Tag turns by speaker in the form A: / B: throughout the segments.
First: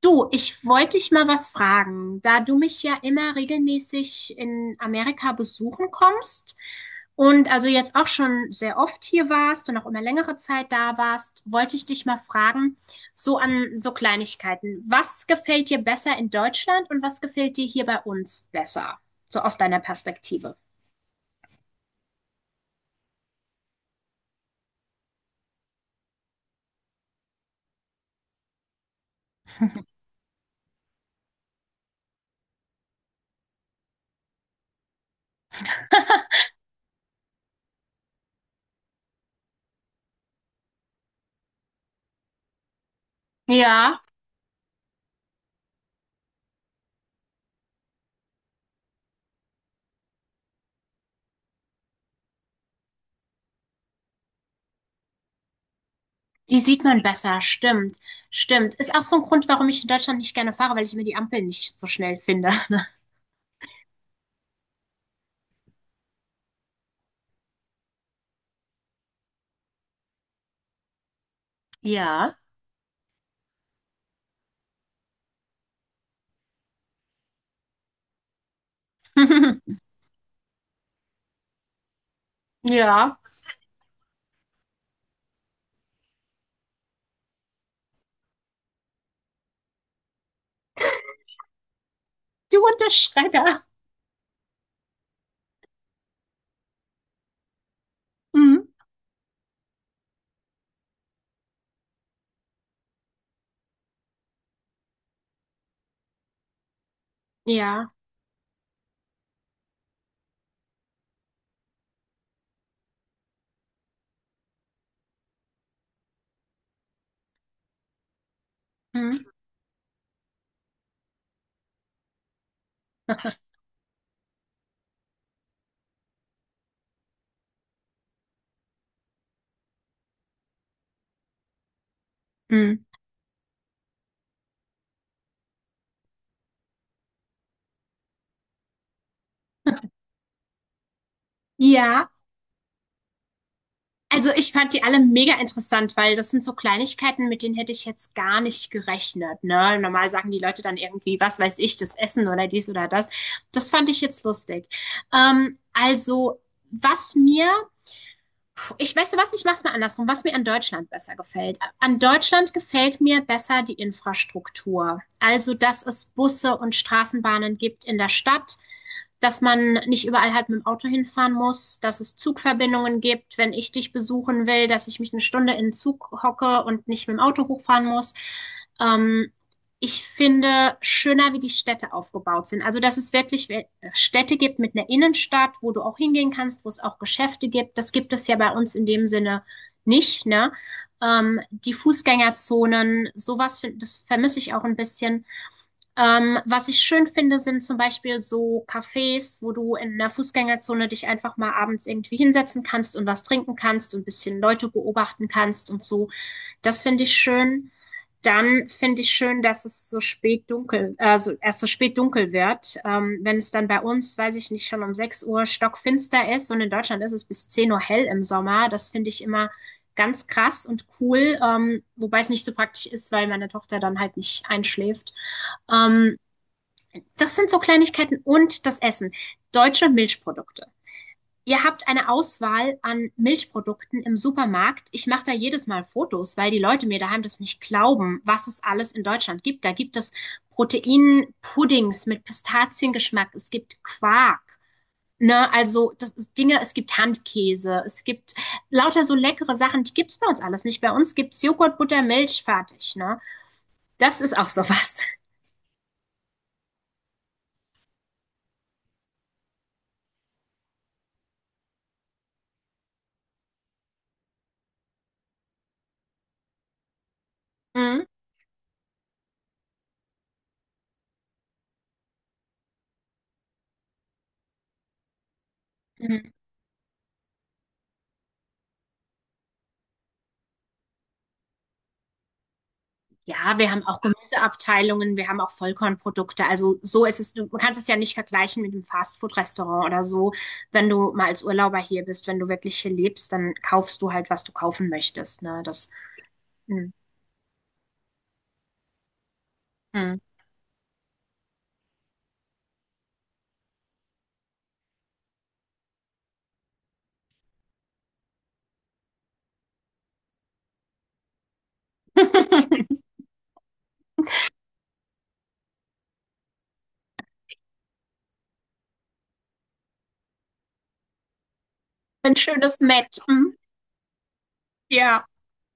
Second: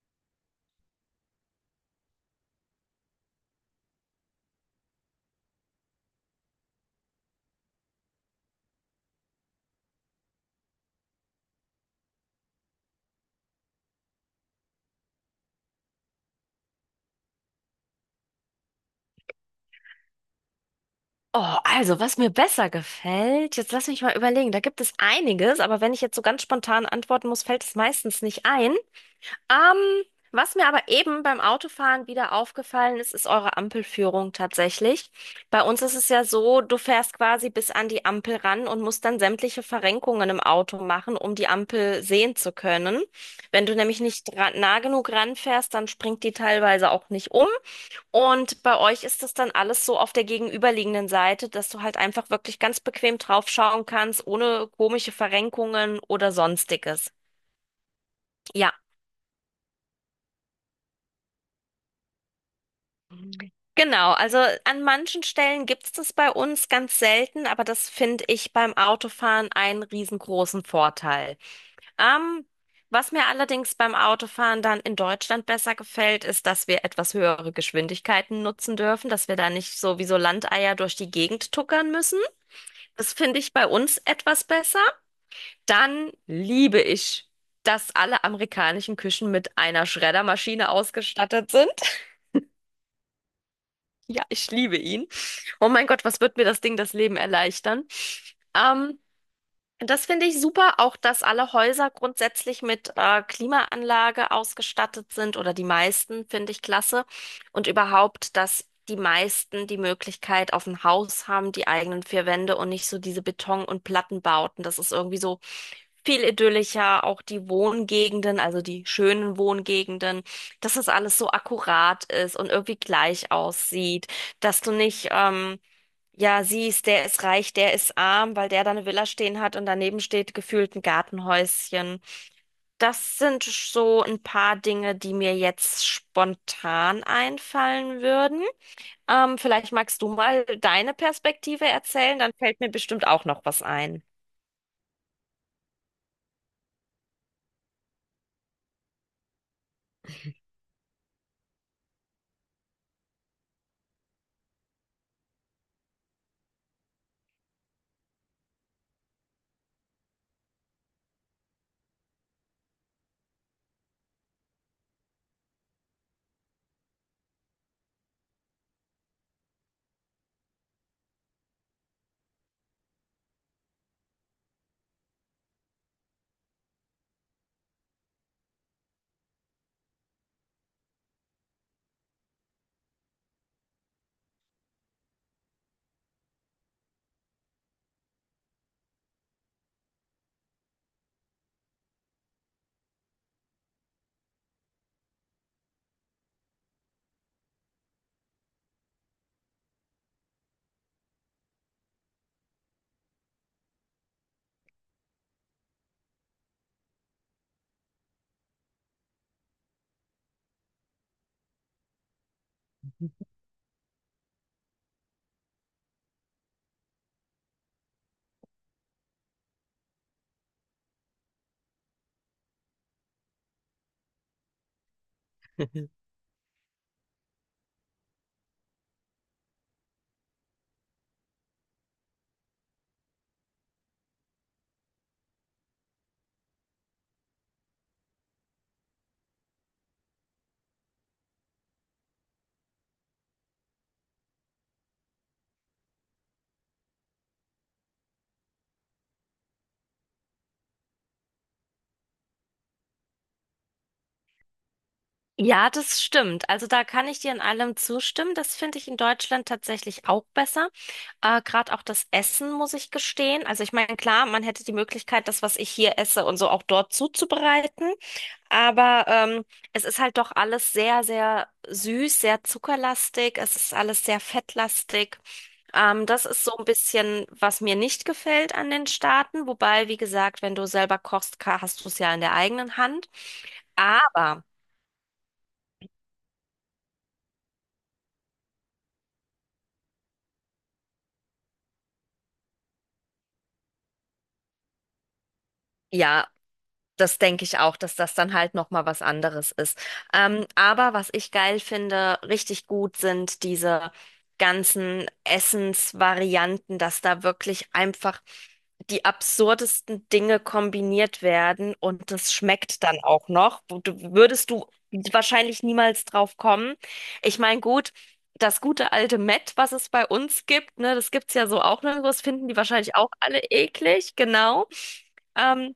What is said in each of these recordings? A: Du, ich wollte dich mal was fragen. Da du mich ja immer regelmäßig in Amerika besuchen kommst und also jetzt auch schon sehr oft hier warst und auch immer längere Zeit da warst, wollte ich dich mal fragen, so an so Kleinigkeiten. Was gefällt dir besser in Deutschland und was gefällt dir hier bei uns besser? So aus deiner Perspektive.
B: Oh, also, was mir besser gefällt, jetzt lass mich mal überlegen. Da gibt es einiges, aber wenn ich jetzt so ganz spontan antworten muss, fällt es meistens nicht ein. Ähm, was mir aber eben beim Autofahren wieder aufgefallen ist, ist eure Ampelführung tatsächlich. Bei uns ist es ja so, du fährst quasi bis an die Ampel ran und musst dann sämtliche Verrenkungen im Auto machen, um die Ampel sehen zu können. Wenn du nämlich
A: Ja,
B: nicht nah genug ranfährst, dann springt die teilweise auch nicht um. Und bei euch ist das dann alles so auf der gegenüberliegenden Seite, dass du halt einfach wirklich ganz bequem draufschauen kannst, ohne komische Verrenkungen oder
A: die sieht man
B: sonstiges.
A: besser, stimmt,
B: Ja.
A: stimmt. Ist auch so ein Grund, warum ich in Deutschland nicht gerne fahre, weil ich mir die Ampeln nicht so schnell finde.
B: Mhm. Genau, also an manchen Stellen gibt's das bei uns ganz selten, aber das finde ich beim Autofahren einen riesengroßen Vorteil.
A: Ja.
B: Ähm, was mir allerdings beim Autofahren dann in Deutschland besser gefällt, ist, dass wir etwas höhere Geschwindigkeiten nutzen dürfen, dass wir da nicht so wie so Landeier durch die Gegend tuckern müssen. Das
A: Ja,
B: finde ich bei uns etwas besser. Dann liebe ich, dass alle amerikanischen Küchen mit einer Schreddermaschine ausgestattet sind.
A: du und
B: Ja, ich liebe ihn. Oh mein Gott, was wird mir das Ding das Leben erleichtern?
A: Mhm.
B: Ähm, Das finde ich super, auch dass alle Häuser grundsätzlich mit Klimaanlage ausgestattet sind oder die meisten, finde ich klasse. Und
A: Ja.
B: überhaupt, dass die meisten die Möglichkeit auf ein Haus haben, die eigenen vier Wände und nicht so diese Beton- und Plattenbauten. Das ist irgendwie so viel idyllischer, auch die Wohngegenden, also die
A: Mhm.
B: schönen Wohngegenden, dass das alles so akkurat ist und irgendwie gleich aussieht, dass du nicht, ja, siehst, der ist reich, der ist arm, weil der da eine Villa stehen hat und daneben steht gefühlt ein Gartenhäuschen.
A: Mhm.
B: Das sind so ein paar Dinge, die mir jetzt spontan einfallen würden. Vielleicht magst du mal deine Perspektive
A: Ja,
B: erzählen, dann fällt mir bestimmt auch noch was ein.
A: also ich fand die alle mega interessant, weil das sind so Kleinigkeiten, mit denen hätte ich jetzt gar nicht gerechnet, ne? Normal sagen die Leute dann irgendwie, was weiß ich, das Essen oder dies oder das. Das fand ich jetzt lustig. Also, was mir Ich weiß du was, ich mache es mal andersrum, was mir an Deutschland besser gefällt. An Deutschland gefällt mir besser die Infrastruktur. Also, dass es Busse und Straßenbahnen gibt in der Stadt, dass man nicht überall halt mit dem Auto hinfahren muss, dass es Zugverbindungen gibt, wenn ich dich besuchen will, dass ich mich eine Stunde in den Zug hocke und nicht mit dem Auto hochfahren muss. Ähm, ich finde schöner, wie die Städte aufgebaut sind. Also, dass es wirklich Städte gibt mit einer Innenstadt, wo du auch hingehen kannst, wo es auch Geschäfte gibt. Das gibt es ja bei uns in dem Sinne nicht, ne? Die Fußgängerzonen, sowas, das vermisse ich auch ein bisschen. Was ich schön finde, sind zum Beispiel so Cafés, wo du in einer Fußgängerzone dich einfach mal abends irgendwie hinsetzen kannst und was trinken kannst und ein bisschen Leute beobachten kannst und so. Das finde ich schön. Dann finde ich schön, dass es so spät dunkel, also erst so spät dunkel wird. Wenn es dann bei uns, weiß ich nicht, schon um 6 Uhr stockfinster ist und in Deutschland ist es bis 10 Uhr hell im Sommer. Das finde ich immer ganz krass und cool, wobei es nicht so praktisch ist, weil meine Tochter dann halt nicht einschläft. Ähm, das sind so Kleinigkeiten und das Essen. Deutsche Milchprodukte. Ihr habt eine Auswahl an Milchprodukten im Supermarkt. Ich mache da jedes Mal Fotos, weil die Leute mir daheim das nicht glauben, was es alles in Deutschland gibt. Da gibt es Proteinpuddings mit Pistaziengeschmack. Es gibt Quark. Ne, also das ist Dinge, es gibt Handkäse, es gibt lauter so leckere Sachen, die gibt's bei uns alles nicht. Bei uns gibt's Joghurt, Butter, Milch, fertig. Ne? Das ist auch sowas.
B: Ja, das stimmt. Also da kann ich dir in allem zustimmen. Das finde ich in Deutschland tatsächlich auch besser. Gerade auch das Essen, muss ich gestehen. Also ich meine, klar, man hätte die Möglichkeit, das, was ich hier esse und so auch dort zuzubereiten.
A: Mhm.
B: Aber es ist halt doch alles sehr, sehr süß, sehr zuckerlastig. Es ist alles sehr fettlastig. Das
A: Mhm.
B: ist so ein bisschen, was mir nicht gefällt an den Staaten. Wobei, wie gesagt, wenn du selber kochst, hast du es ja in der eigenen Hand.
A: Ja, wir haben auch
B: Aber
A: Gemüseabteilungen, wir haben auch Vollkornprodukte. Also so ist es, du man kannst es ja nicht vergleichen mit einem Fastfood-Restaurant oder so. Wenn du mal als Urlauber hier bist, wenn du wirklich hier lebst, dann kaufst du halt, was du kaufen möchtest. Ne? Das.
B: ja,
A: Mm,
B: das denke ich auch, dass das dann halt noch mal was anderes ist.
A: mm.
B: Aber was ich geil finde, richtig gut sind diese ganzen Essensvarianten, dass da wirklich einfach die absurdesten Dinge kombiniert werden und das schmeckt dann auch noch. Würdest du wahrscheinlich niemals drauf kommen. Ich meine, gut, das gute alte Mett, was es bei uns gibt, ne, das gibt's ja so auch nirgendwo, das
A: Ein
B: finden die
A: schönes
B: wahrscheinlich auch
A: Match.
B: alle
A: Mm,
B: eklig, genau.
A: ja.
B: Ähm,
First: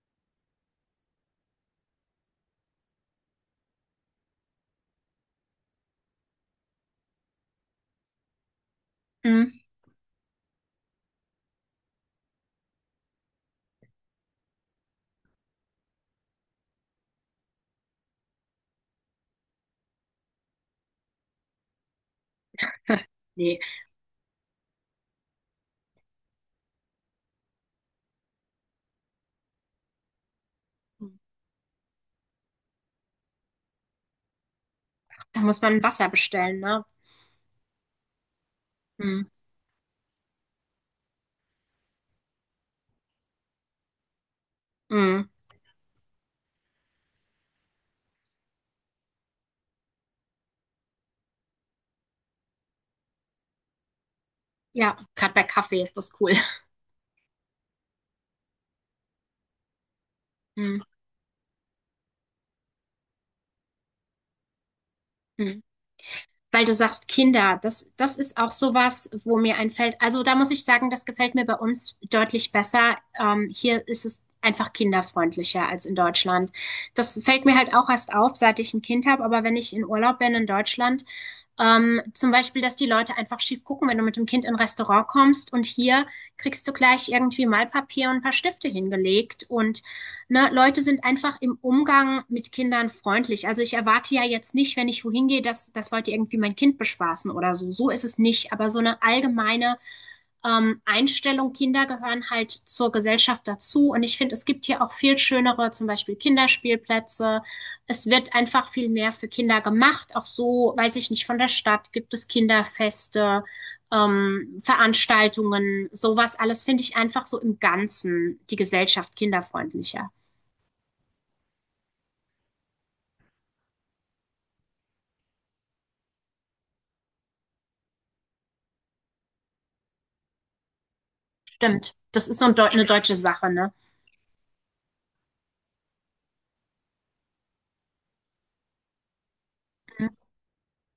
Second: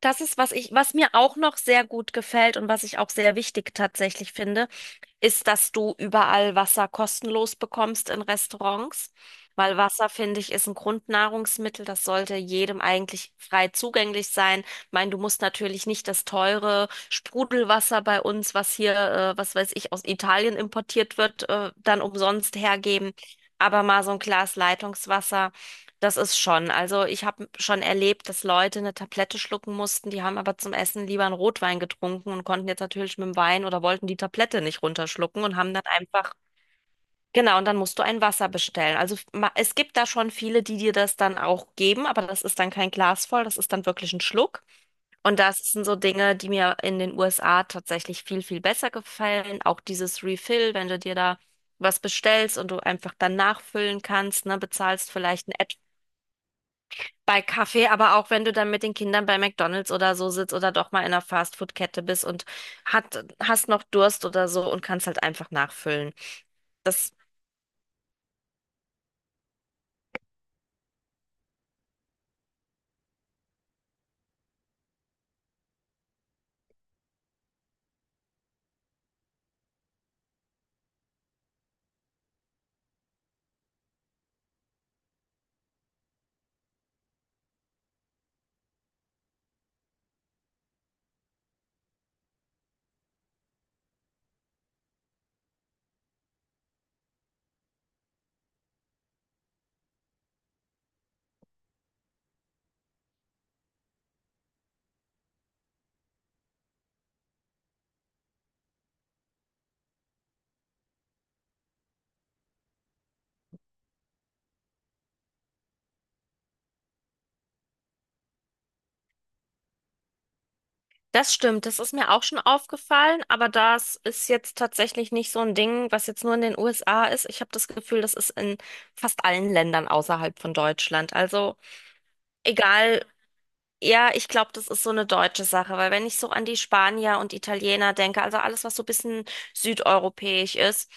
B: Das ist, was ich, was mir auch noch sehr gut gefällt und was ich auch sehr wichtig tatsächlich finde, ist, dass du überall Wasser kostenlos bekommst in Restaurants,
A: Mm.
B: weil Wasser, finde ich, ist ein Grundnahrungsmittel, das sollte jedem eigentlich frei zugänglich sein. Ich meine, du musst natürlich nicht das teure Sprudelwasser bei uns, was hier, was weiß ich, aus Italien importiert wird, dann umsonst hergeben,
A: Nee.
B: aber mal so ein Glas Leitungswasser. Das ist schon. Also ich habe schon erlebt, dass Leute eine Tablette schlucken mussten, die haben aber zum Essen lieber einen Rotwein getrunken und konnten jetzt natürlich mit dem Wein oder wollten die Tablette nicht
A: Da
B: runterschlucken und
A: muss
B: haben
A: man
B: dann
A: Wasser
B: einfach,
A: bestellen, ne?
B: genau, und dann musst du ein Wasser bestellen. Also
A: Mm,
B: es gibt da schon viele, die dir das dann auch geben, aber das ist dann kein Glas voll, das ist dann wirklich ein Schluck.
A: mm.
B: Und das sind so Dinge, die mir in den USA tatsächlich viel, viel besser gefallen. Auch dieses Refill, wenn du dir da was bestellst und du einfach dann nachfüllen kannst, ne,
A: Ja,
B: bezahlst
A: gerade bei
B: vielleicht ein
A: Kaffee ist das cool.
B: bei Kaffee, aber auch wenn du dann mit den Kindern bei McDonald's oder so sitzt oder
A: Mm,
B: doch mal in einer Fastfood-Kette bist und hast noch Durst oder so und kannst halt einfach
A: mm.
B: nachfüllen.
A: Weil du sagst
B: Das,
A: Kinder, das ist auch sowas, wo mir einfällt. Also da muss ich sagen, das gefällt mir bei uns deutlich besser. Hier ist es einfach kinderfreundlicher als in Deutschland. Das fällt mir halt auch erst auf, seit ich ein Kind habe, aber wenn ich in Urlaub bin in Deutschland, zum Beispiel, dass die Leute einfach schief gucken, wenn du mit dem Kind in ein Restaurant kommst und hier kriegst du gleich irgendwie Malpapier und ein paar Stifte hingelegt und ne, Leute sind einfach im Umgang mit Kindern freundlich. Also ich erwarte ja jetzt nicht, wenn ich wohin gehe, dass das wollte irgendwie mein Kind bespaßen oder so. So ist es nicht. Aber so eine allgemeine Einstellung, Kinder gehören halt zur Gesellschaft dazu. Und ich finde, es gibt hier auch viel schönere, zum Beispiel Kinderspielplätze. Es wird einfach viel mehr für Kinder gemacht. Auch so, weiß ich nicht, von der Stadt gibt es Kinderfeste Veranstaltungen, sowas alles finde ich einfach so im Ganzen die Gesellschaft kinderfreundlicher.
B: das stimmt, das ist mir auch schon aufgefallen, aber das ist jetzt tatsächlich nicht so ein Ding, was jetzt nur in den USA ist. Ich habe das Gefühl, das ist in fast allen Ländern außerhalb von Deutschland. Also
A: Stimmt. Das ist so eine
B: egal,
A: deutsche Sache, ne?
B: ja, ich glaube, das ist so eine deutsche Sache, weil wenn ich so an die Spanier und Italiener denke, also alles, was so ein bisschen
A: Mhm.
B: südeuropäisch ist,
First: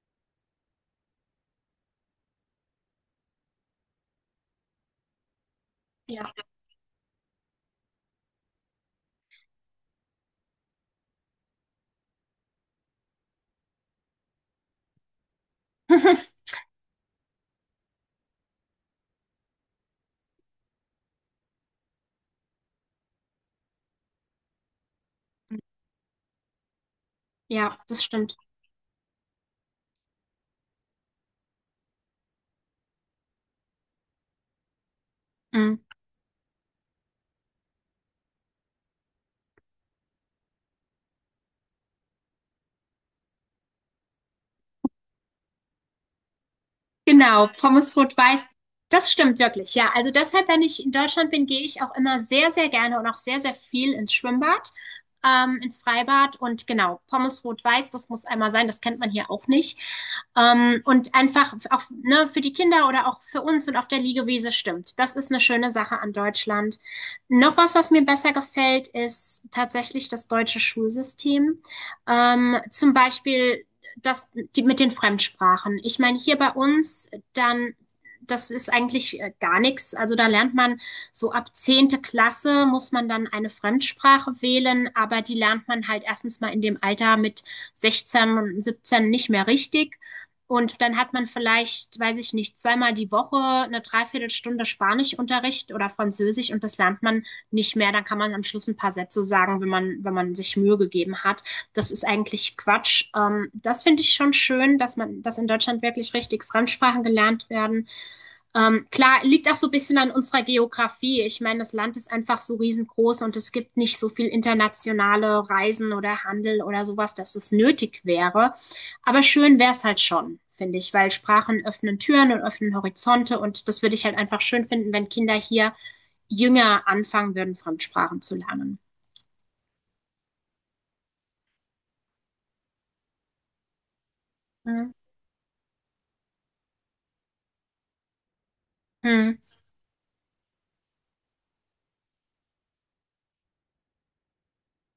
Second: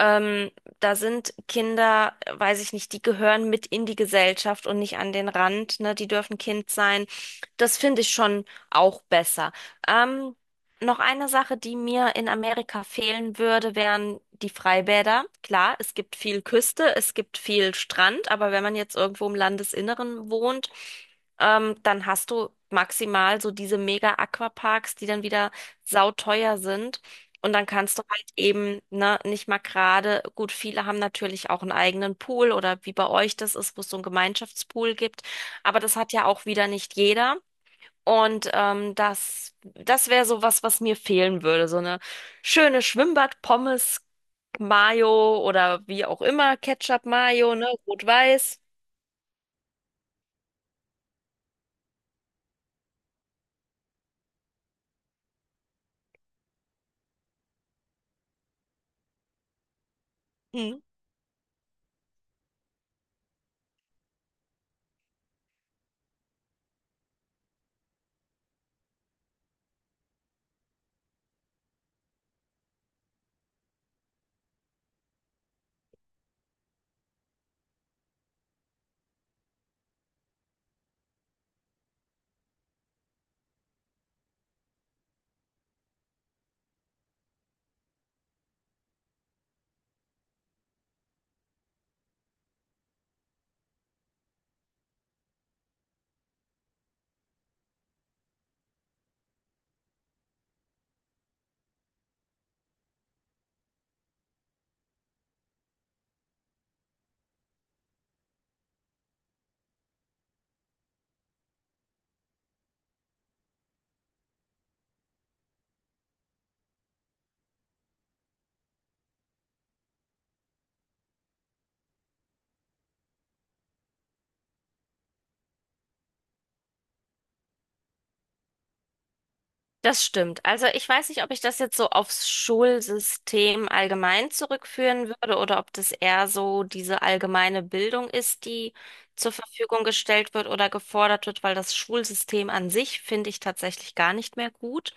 B: ähm, da sind Kinder, weiß ich nicht, die gehören mit in die Gesellschaft und nicht an den Rand, ne? Die
A: Ja.
B: dürfen Kind sein. Das finde ich schon auch besser. Ähm, Noch eine Sache, die mir in Amerika fehlen würde, wären die Freibäder. Klar, es gibt viel Küste, es gibt viel Strand, aber wenn man jetzt irgendwo im Landesinneren wohnt, dann hast du maximal so diese Mega-Aquaparks, die dann wieder sauteuer sind. Und dann
A: Ja, das
B: kannst du halt
A: stimmt.
B: eben, ne, nicht mal gerade, gut, viele haben natürlich auch einen eigenen Pool oder wie bei euch das ist, wo es so einen Gemeinschaftspool gibt. Aber
A: Mhm.
B: das hat ja auch wieder nicht jeder. Und das wäre so was, was mir fehlen würde. So eine schöne Schwimmbad-Pommes, Mayo oder wie auch immer,
A: Genau,
B: Ketchup-Mayo, ne,
A: Pommes rot-weiß.
B: rot-weiß.
A: Das stimmt wirklich, ja. Also deshalb, wenn ich in Deutschland bin, gehe ich auch immer sehr, sehr gerne und auch sehr, sehr viel ins Schwimmbad, ins Freibad. Und genau, Pommes rot-weiß, das muss einmal sein, das kennt man hier auch nicht.
B: Hm.
A: Und einfach auch, ne, für die Kinder oder auch für uns und auf der Liegewiese stimmt. Das ist eine schöne Sache an Deutschland. Noch was, was mir besser gefällt, ist tatsächlich das deutsche Schulsystem. Zum Beispiel das, die, mit den Fremdsprachen. Ich meine, hier bei uns, dann, das ist eigentlich gar nichts. Also da lernt man so ab 10. Klasse muss man dann eine Fremdsprache wählen, aber die lernt man halt erstens mal in dem Alter mit 16 und 17 nicht mehr richtig. Und dann hat man vielleicht, weiß ich nicht, zweimal die Woche eine Dreiviertelstunde Spanischunterricht oder Französisch und das lernt man nicht mehr. Dann kann man am Schluss ein paar Sätze sagen, wenn man sich Mühe gegeben hat. Das ist eigentlich Quatsch. Das finde ich schon schön, dass in Deutschland wirklich richtig Fremdsprachen gelernt werden. Klar, liegt auch so ein bisschen an unserer Geografie. Ich meine, das Land ist einfach so riesengroß und es gibt nicht so viel internationale Reisen oder Handel oder sowas, dass es nötig wäre. Aber schön wäre es halt schon finde ich, weil Sprachen öffnen Türen und öffnen Horizonte und das würde ich halt einfach schön finden, wenn Kinder hier jünger anfangen würden, Fremdsprachen zu lernen.
B: Das stimmt. Also ich weiß nicht, ob ich das jetzt so aufs Schulsystem allgemein
A: Hm.
B: zurückführen würde oder ob das eher so diese allgemeine Bildung ist, die zur
A: Hm.
B: Verfügung gestellt wird oder gefordert wird, weil das Schulsystem an sich finde ich tatsächlich gar nicht mehr gut.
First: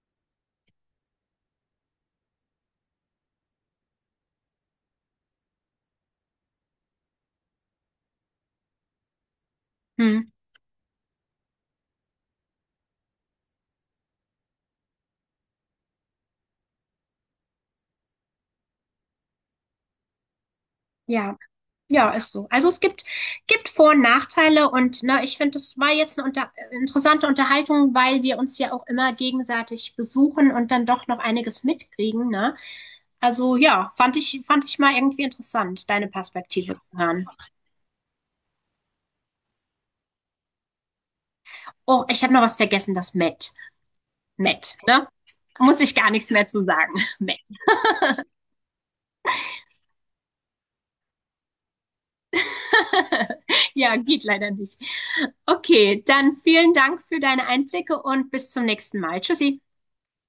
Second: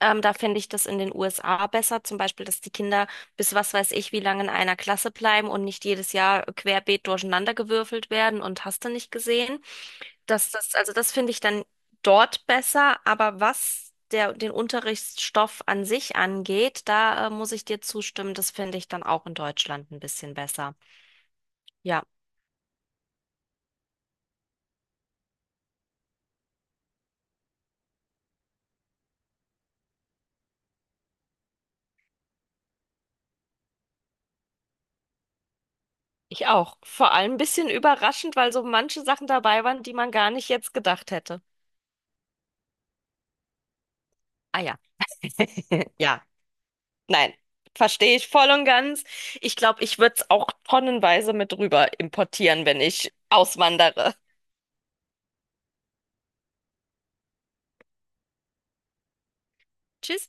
B: Da finde ich das in den USA besser, zum Beispiel, dass die Kinder bis was weiß ich wie lange in einer Klasse bleiben und nicht jedes Jahr querbeet durcheinander gewürfelt werden und hast du nicht gesehen.
A: Hm.
B: Also das finde ich dann dort besser, aber was den Unterrichtsstoff an sich angeht, da muss ich dir zustimmen, das finde ich dann auch in Deutschland ein bisschen besser.
A: Ja,
B: Ja,
A: Ja, ist so. Also es gibt Vor- und Nachteile und na, ich finde, es war jetzt eine unter interessante Unterhaltung, weil wir uns ja auch immer gegenseitig besuchen und dann doch noch einiges mitkriegen, ne? Also ja, fand ich mal irgendwie interessant, deine
B: ich
A: Perspektive
B: auch.
A: zu
B: Vor
A: hören.
B: allem ein bisschen überraschend, weil so manche Sachen dabei waren, die man gar nicht jetzt gedacht hätte.
A: Oh, ich habe noch was vergessen, das Met.
B: Ah ja.
A: Met, ne? Muss ich gar
B: Ja,
A: nichts mehr zu sagen.
B: nein,
A: Met.
B: verstehe ich voll und ganz. Ich glaube, ich würde es auch tonnenweise mit rüber importieren, wenn ich
A: Ja,
B: auswandere.
A: geht leider nicht. Okay, dann vielen Dank für deine Einblicke und bis zum nächsten Mal. Tschüssi.
B: Tschüss.